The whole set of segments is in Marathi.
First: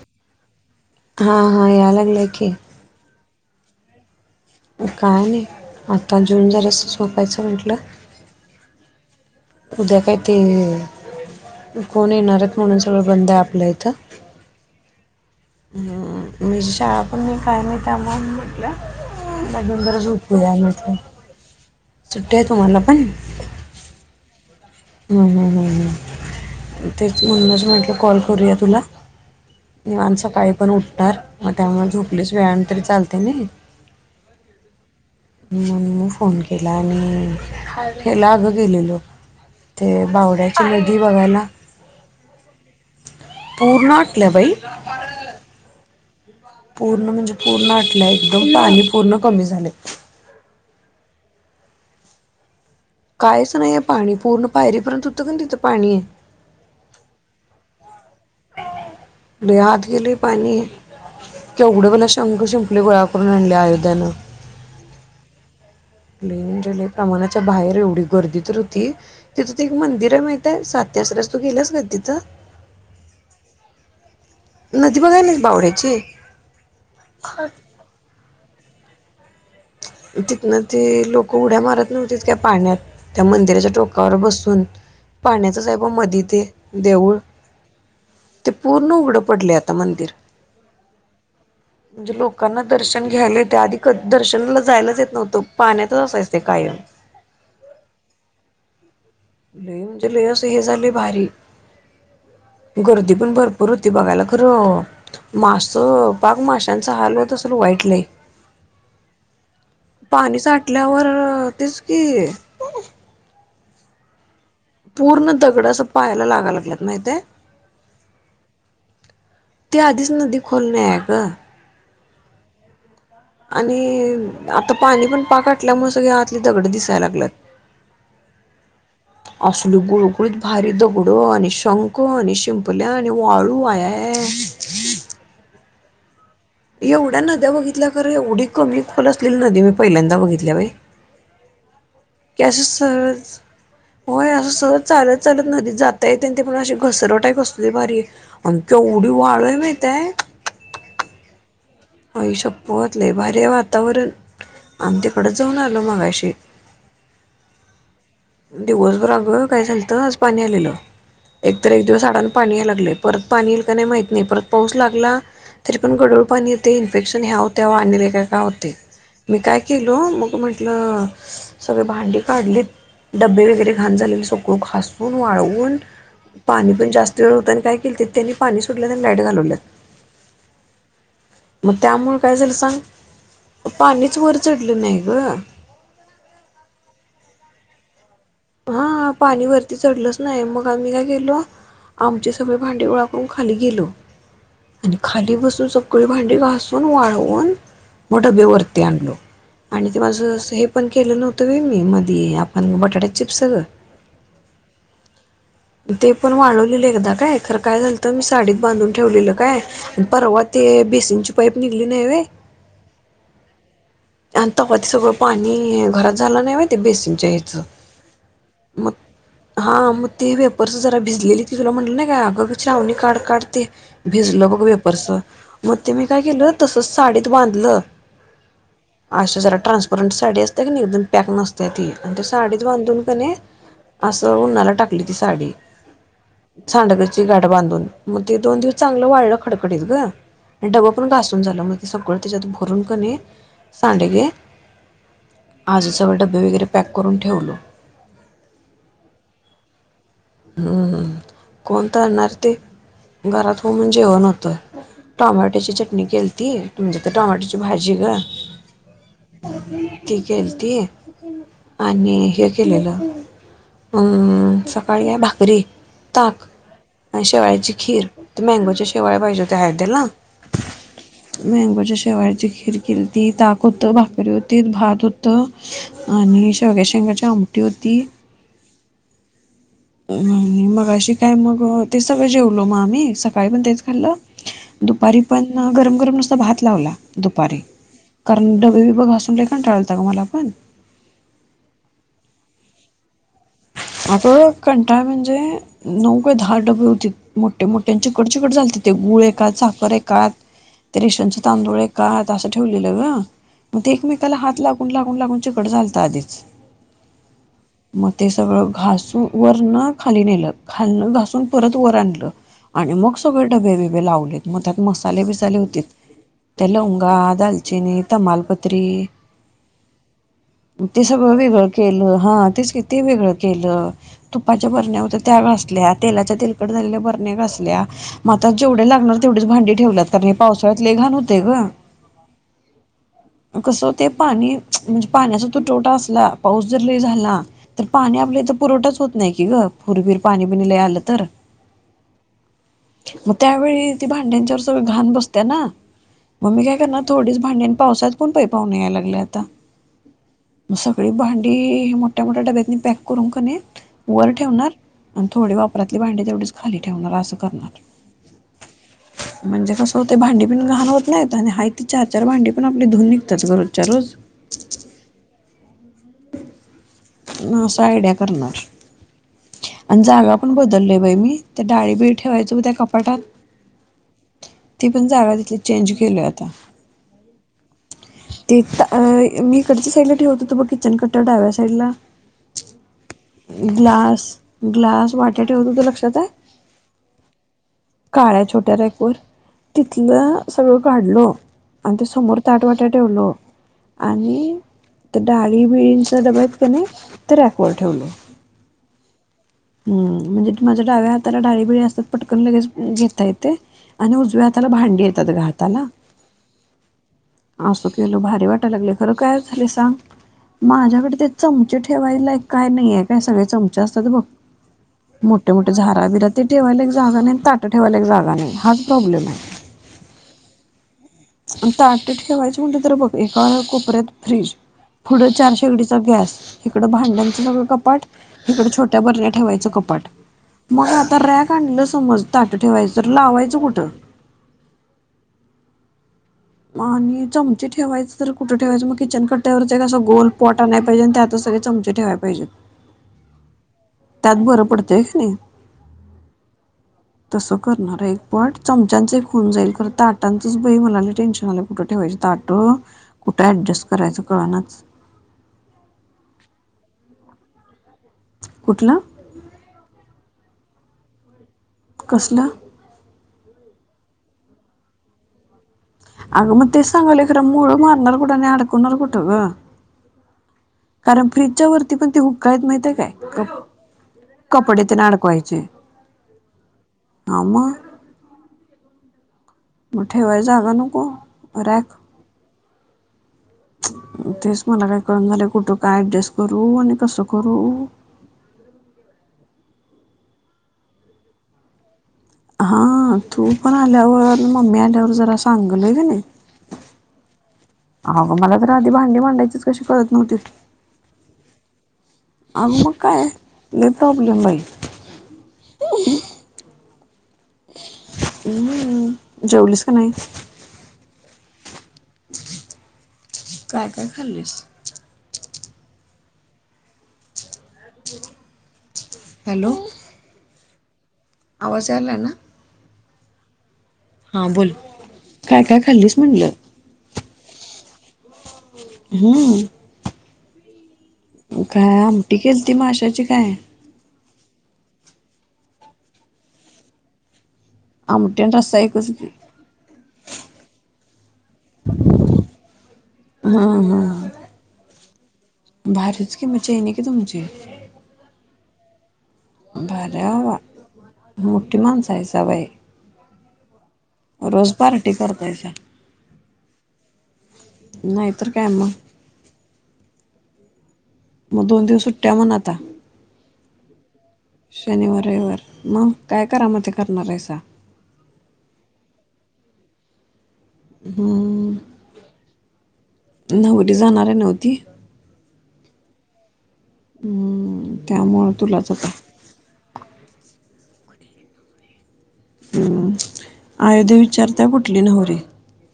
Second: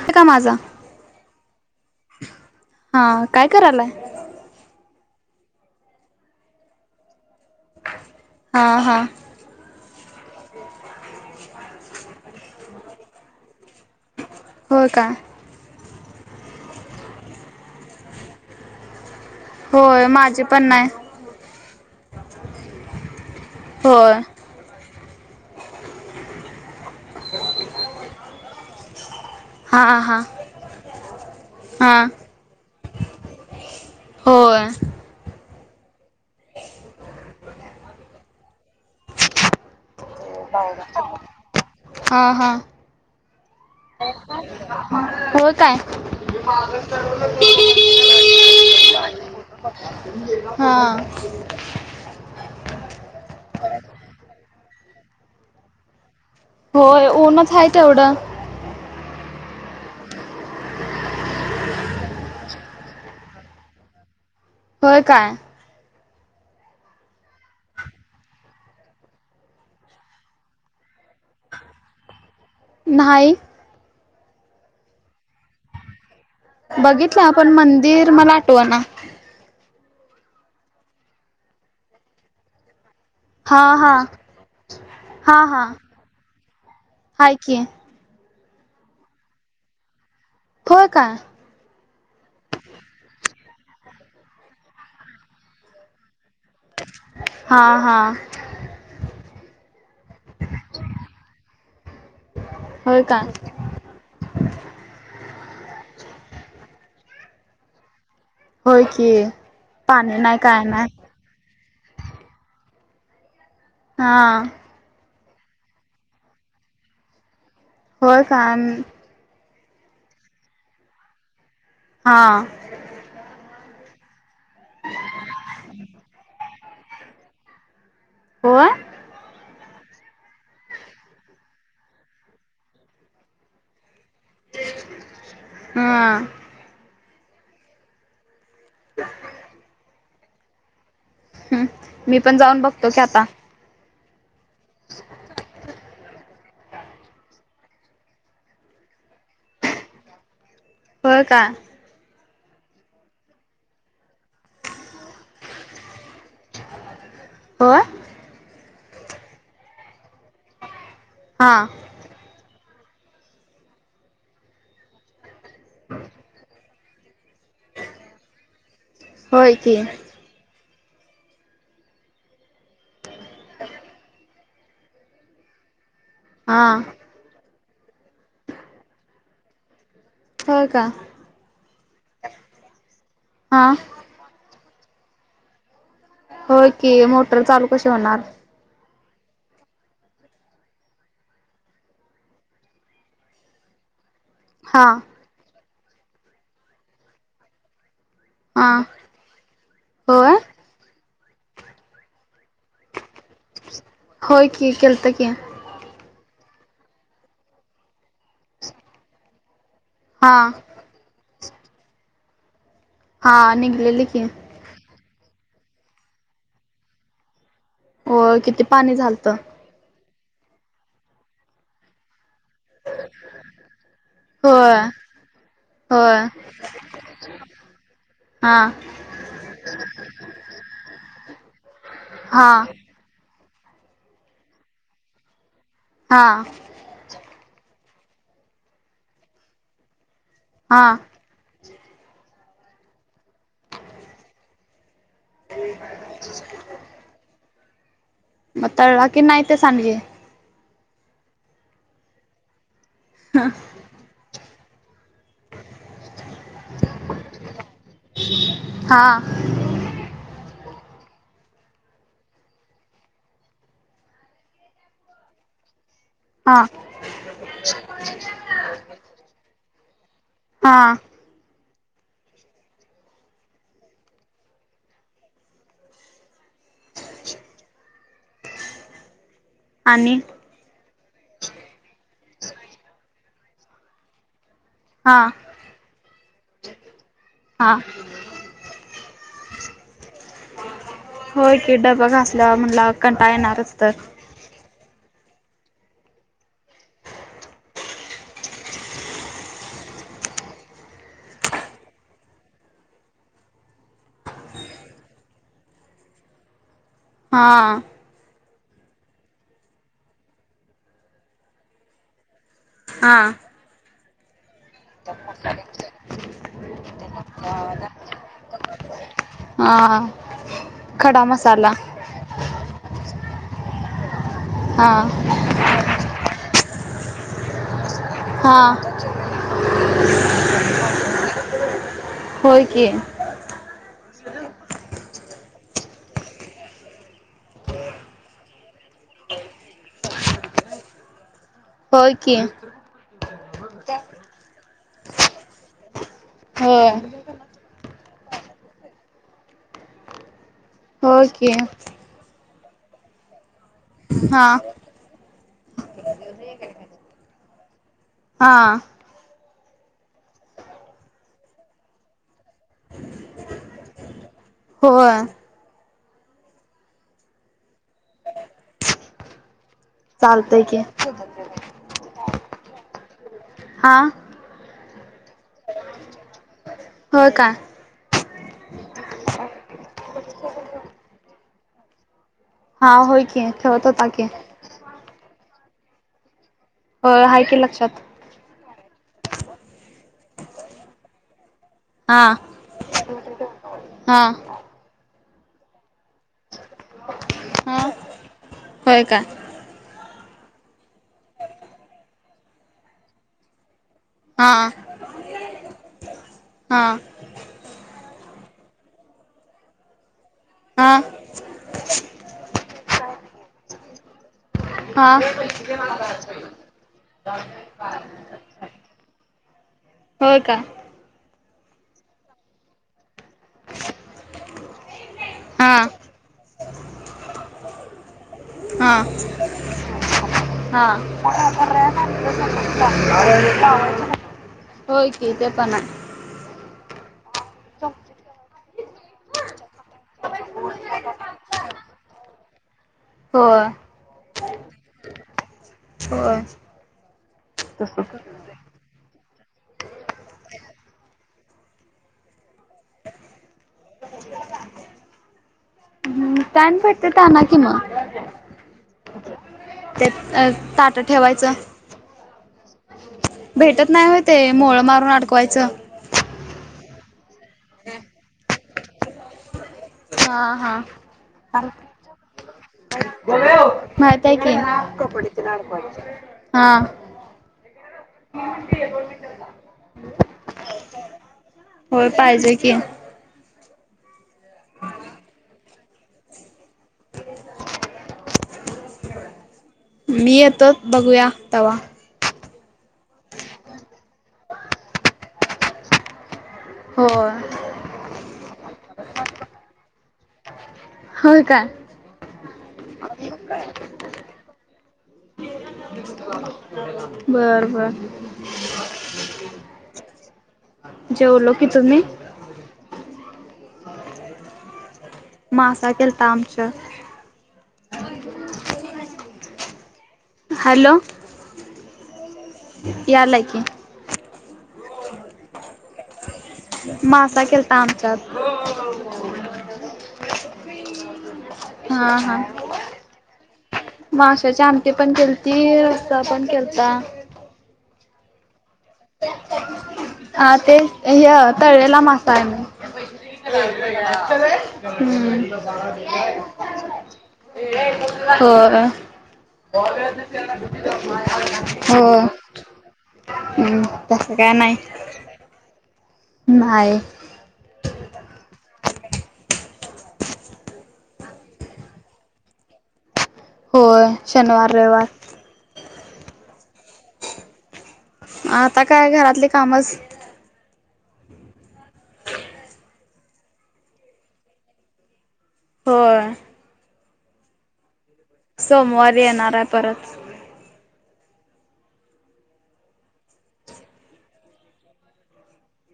आहे का माझा हां हां यालागलाय की. हा काय करालाय? काय नाही आता जेऊन जरासं झोपायच म्हटलं. हा हा उद्या काय ते कोण येणार आहेत म्हणून सगळं बंद आहे आपल्या इथं. होय काय? माझी शाळा पण नई काय नाही त्यामुळ म्हटलं. हिला घेऊन जरा होय माझे झोपूया पण नाही म्हटलं सुट्टी आहे तुम्हाला पण? होय हम्म हम्म हम्म हम्म तेच म्हणूनच म्हटलं कॉल करूया तुला. हा निवांत हा सकाळी पण उठणार मग त्यामुळ हा झोपलीस वेळानं तरी चालतंय नई. [inaudible] होय म्हणून म फोन केला, आणि हेला अगं गेलेलो. ते बावड्याची नदी बघायला हां हां पूर्ण आटल्या बाई होय काय? पूर्ण म्हणजे मागं पूर्ण आटल्या एकदम पाणी पूर्ण कमी झाले [unintelligible] हां कायच नाहीये पाणी पूर्ण पायरीपर्यंत होतं कनी तिथं पाणी. होय ऊनच हाय तेवढं. लई आत गेलंय पाणी केवढ बाला शंख शिंपले गोळा करून आणले अयोध्यानं. होय काय? लई म्हणजे लई प्रमाणाच्या बाहेर एवढी गर्दी तर होती तिथं ते एक मंदिर आहे माहित आहे सात त्यास रस तू गेल्यास कधी तिथं? नाही. नदी बघाय नाहीस बावड्याची? बघितलं पण मंदिर मला आठवना. तिथनं ते लोकं उड्या मारत नव्हतीत काय पाण्यात? त्या हा मंदिराच्या हा टोकावर बसून हा हा पाण्यातच आहे मधी ते, देऊळ हाय की. ते पूर्ण उघडं पडलेय आता मंदिर. होय काय म्हणजे लोकांना दर्शन घ्यायला येतंय आधी क दर्शनला जायलाच येत नव्हतं पाण्यातच असायचं. हां हां लई म्हणजे लई असं हे झालंय भारी. होय गर्दी काय पण भरपूर होती बघायला खरं मासं पाक माश्या त्यांचा हाल होत असलं वाईट लई. होय की. नाही पाणी काय नाही साठल्यावर तेच कि हां पूर्ण दगड असं पायला लागाय लागल्यात माहित हाय? होय का ते आधीच नदी खोल नाई आहे ग. हां आणि आता पाणी पण पाक आटल्यामुळं सगळे आतली दगड दिसायला लागल्यात. होय? असल गुळुगुळीत भारी दगड आणि शंक आणि शिंपल्या आणि वाळू आया या. हां एवढ्या नद्या बघितल्या खरं एवढी कमी खोल असलेली नदी मी पहिल्यांदा बघितल्या बाई. हम्म मी पण जाऊन असं बघतो की आता. सहज होय असं सहज चालत चालत नदीत जाता येतय ते पण अशी घसरट आहे कसली भारी आणि के तो वाळाय माहिताय. होय का. आई शप्पथ लई भारी आहे वातावरण आम्ही तिकडेच जाऊन आलो मगाशी. होय दिवसभर अग काय झालत आज पाणी आलेलं हा एक तर एक दिवस आडानं पाणी यायल लय परत पाणी इल का नाही माहित नाही परत पाऊस लागला तरी पण गढूळ पाणी येतय इन्फेक्शन ह्याव त्याव आणि लई काय काय होतंय मी होय काय की केलो मग म्हण लं सगळे भांडी काढलीत डब्बे वगैरे घाण झालेले सगळं घासून, वाळवून हा पाणी पण जास्त वेळ होतं आणि काय किल्तीत त्यांनी पाणी सोडल्यात आणि लाईट घालवल्यात. होय का. मग त्यामुळे काय झालं हा सांग पाणीच वर चढलं नाही ग होय की मोटर चालू कशी होणार? हा पाणी वरती चढलंच नाही मग आम्ही काय केलो आमचे सगळे भांडे गोळा करून खाली गेलो हा आणि खाली बसून सगळी भांडी घासून, वाळवून मग डबे हा वरती आणलो आणि ते माझ होय हे पण केलं नव्हतं व मी मधी आपण बटाट्याचे चिप्स ग होय कि केलंत कि ते पण वाढवलेलं एकदा काय, खरं काय झालंत मी साडीत बांधून ठेवलेलं काय हा परवा ते बेसीनची पाईप निघली नाही व्हय हा निग आणि तव ते सगळं पाणी घरात झालं नाही व्हय ते बेसीनच्या ह्याचं होय किती मग पाणी झालतं हां मग ते वेफर्स जरा भिजलेली ती तुला म्हटलं ना काय अगंअगं श्रावणी काढ काढ ते भिजलं बघ होय वेफर्स मग ते मी होय काय केलं तसच साडीत बांधलं ल हा अशा जरा ट्रान्सपरंट साडी असत्या की एकदम पॅक नसत्या ती आणि हा साडीच बांधून क नाही असं उन्हाला टाकली ती साडी हा सांडगची गाठ बांधून मग ते दोन दिवस चांगलं वाळलं खडखडीत ग आणि हा डब पण घासून झालं मग सगळं त्याच्यात भरून कनाही सांडगे आज सगळं डब्बे वगैरे पॅक करून ठेवलो मग तळला की नाही ते सांडगे हुं हू कोण तळणार ते घरात हू म्हणून जेवण होत. टॉमॅटोची चटणी केलती तुमच्या त्या टॉमॅटोची भाजी ग हा ती केलती आणि हे केलेलं अं च सकाळी आहे भाकरी, ताक हा आणि शेवाळ्याची खीर, मँगोच्या शेवाळ्या पाहिजे त्या आहेत. तेला हा मँंगोच्या शेवाळ्याची खीर केलती ताक होत, भाकरी होती, भात होत आणि शेवग्याच्या शेंगाची आमटी होती. आणि मगाशी काय मग ते सगळं जेवलो मग आम्ही सकाळी पण तेच खाल्लं हा दुपारी पण गरम गरम नुसता भात लावला दुपारी हा कारण डबबिब घासून लई कंटाळा आलता ग मलापण होय की डब घासल्या वर म्हणलावर कंटाळा येणारच तर अग कंटाळा म्हणजे नऊ का दहा डबे होतीत मोठे मोठे आणि चिकटचिकट झालत्तीत ते गुळ एकात साखर एकात ते रेशनच तांदूळ एकात असं ठेवलेलं ग मग ते एकमेकाला हात लागून लागून लागून चिकट झालत आधीच हा सगळ घासून वर न खाली नेलं, खालन घासून परत वर आणलं आणि मग हा. सगळे डबे बिबे लावलेत. मग त्यात मसाले बसाले होतीत. त्या लवंगा, दालचिनी, तमालपत्री, हा ते खडा सगळं वेगळं मसाला केलं. हा, तेच की वेगळं केलं. तुपाच्या हा बरण्या होत्या त्या घासल्या, तेलाच्या तेलकट झालेल्या बरण्या घासल्या. मग आता हा जेवढे लागणार तेवढीच भांडी ठेवल्यात. कारण हे पावसाळ्यात लई घाण होतय ग. होय की कसं होतय पाणी म्हणजे पाण्याचा तुटवडा असला, पाऊस जर लई झाला तर पाणी आपल्या इथ पुरवठाच होत नाही की ग पूरबीर पाणी लई आलं तर होय की मग त्यावेळी ती भांड्यांच्यावर सगळं घाण बसत्या ना मग मी काय होय करणार, थोडीच भांडी पावसात कोण पै, पावन यालागलय आता? मग सगळी होय की भांडी मोठ्या मोठ्या डब्यात पॅक करून कणी, वर हा ठेवणार आणि थोडी वापरणार वापरातली भांडी तेवढीच खाली ठेवणार. असं करणार हा म्हणजे कसं होतय, भांडी पण घाण होत नाही आणि हाय ती चार चार भांडी पण धुऊन निघत्यात रोजच्या रोज. होय असं आयडिया करणार. आणि जागा पण चालतंय की बदलोय बाई मी, त्या डाळीबी ठेवायच बघ त्या कपाटात हा ती पण जागा तिथली चेंज केलोय आता होय काय? तिथं अ, मी इकडच्या साईडला ठेवत होतो बघ किचन कट्ट्यावर डाव्या साईडला हा होय की ठेवत होता की ग्लास, ग्लास वाट्या ठेवत होतो, लक्षात आहे? होय आहे की लक्षात. काळ्या छोट्या रॅकवर, तिथलं सगळं काढलो, आणि ते हा समोर ताटवाट्या ठेवलो हा आणि त्या डाळीबिळींचा डबे आहेत कणी ते रॅकवर हा ठेवलो. होय काय? हम्म, म्हणजे माझ्या डाव्या हाताला डाळीबिळी असतात पटकन लगेच घेता येतेय आणि उजव्या हा हाताला भांडी येतात ग हाताला हा अस केलो भारी वाटा लागलय खरं काय एक झाले सांग हा माझ्याकडे ते चमचे ठेवायला एक काय नाही आहे काय, सगळे चमचे असतात बघ, हा मोठे मोठे झााराबिरा ते ठेवायला एक जागा नाही आणि ताटं ठेवायला एक जागा नाही हाच प्रॉब्लेम आहे होय का ताट ठेवायची म्हणटली तर बघ एका [unintelligible] कुपऱ्यात फ्रीज पुढं चार हा शेगडीचा गॅस, इकडं भांड्यांचं सगळं कपाट, इकड हा छोट्या बरण्या ठेवायचं कपाट मग हा आता रॅक आणलं समज ताट ठेवायचं, तर लावायचं कुठं? होय कि ते पण आहे आणि चमचे ठेवायच तर कुठं ठेवायच मग किचन कट्ट्यावर असं गोल पॉट आणाय पाहिजे आणि त्यातच सगळे चमचे ठेवाय पाहिजेत होय त्यात बरं पडतंय की नाही होय तसं करणार एक पॉट चमचाचं एक होऊन जाईल, खर ताटांचच बाई मला लई टेन्शन मला कुठ ठेवायची ताट? कुठे ॲडजस्ट करायच? कळनाच मग स्टँड भेटत्यात आणा की मग कुठलं? ते, ताट ठेवायचं कसलं? भेटत नाही हो ते मोळ मारून अडकवायचं आग म ते सांगलखरा मुूळ मारणार कुठं आणि अडकणार कुठं ग हा हा. कारण फ्र्रीजच्या वरती पण ते हुकायत माहित आहे माताय क अडकवायचे हा [inaudible] मोठे वय जागनुकरख क तेच मला काय कळून झालं कुठं काय ऍडजस्ट करू आणि कसं करू ह मी येतो बघूया तवा्हा हा तू पण आल्यावर मम्मी आल्यावर जरा सांगलय का नाही हो अगं मला तर आधी भांडी मांडायचीच कशी करत नव्हती हो का आमवाकाय लेतप जमय बर बर हम्म जेवलीस का नाही जेवलो की तुम्ही काय काय खाल्लीस मसा केल तमचे हॅलो हॅलो बजारला ना याला क हा बोल काय काय खाल्लीस म्हटलं मासा केलता आमच्यात हम्म काय हा आमटी हा. केल त माशाची काय माशाची आमटी पण खेलती रस्ता पण खेलता आ मुठन रस्य कस हा ते ह तळेला मासाय म हा हा हम्म भारीच कि मग चैनी की तुमची. हो हो भारी हाय बाबा मोठी माणसं हायसा बाई. हम्म तस काय नाही करतायचा नाहीय नाहीतर कायग मग दोन दिवस सुट्या मण आता हो शनिवार रविवार मग काय करा म ते करणार आहेसा आता काय घरातले कामच हम्म न्हती जाणार आहे नव्हती हो हम्म त्यामुळे तुलाच होता सोमवारी येणार आहे परत हम्म आयुध विचारतय कुठली नहरी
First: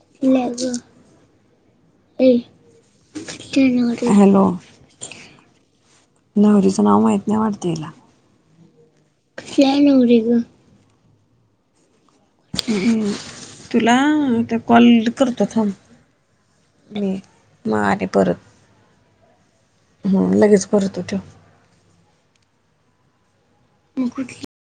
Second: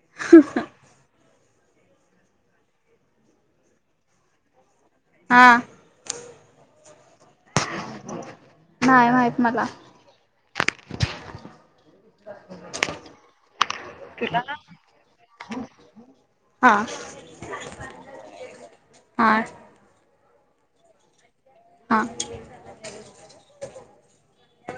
ह हॅलो हा नवररीचं नाव माहत नाही वाढतेला नाही माहित फ मला. नवर ग ह तुला कॉल करतो थांब? हा अ मग आली परत. आज ह लगेच करतो ठेव. हा. मग कुठली?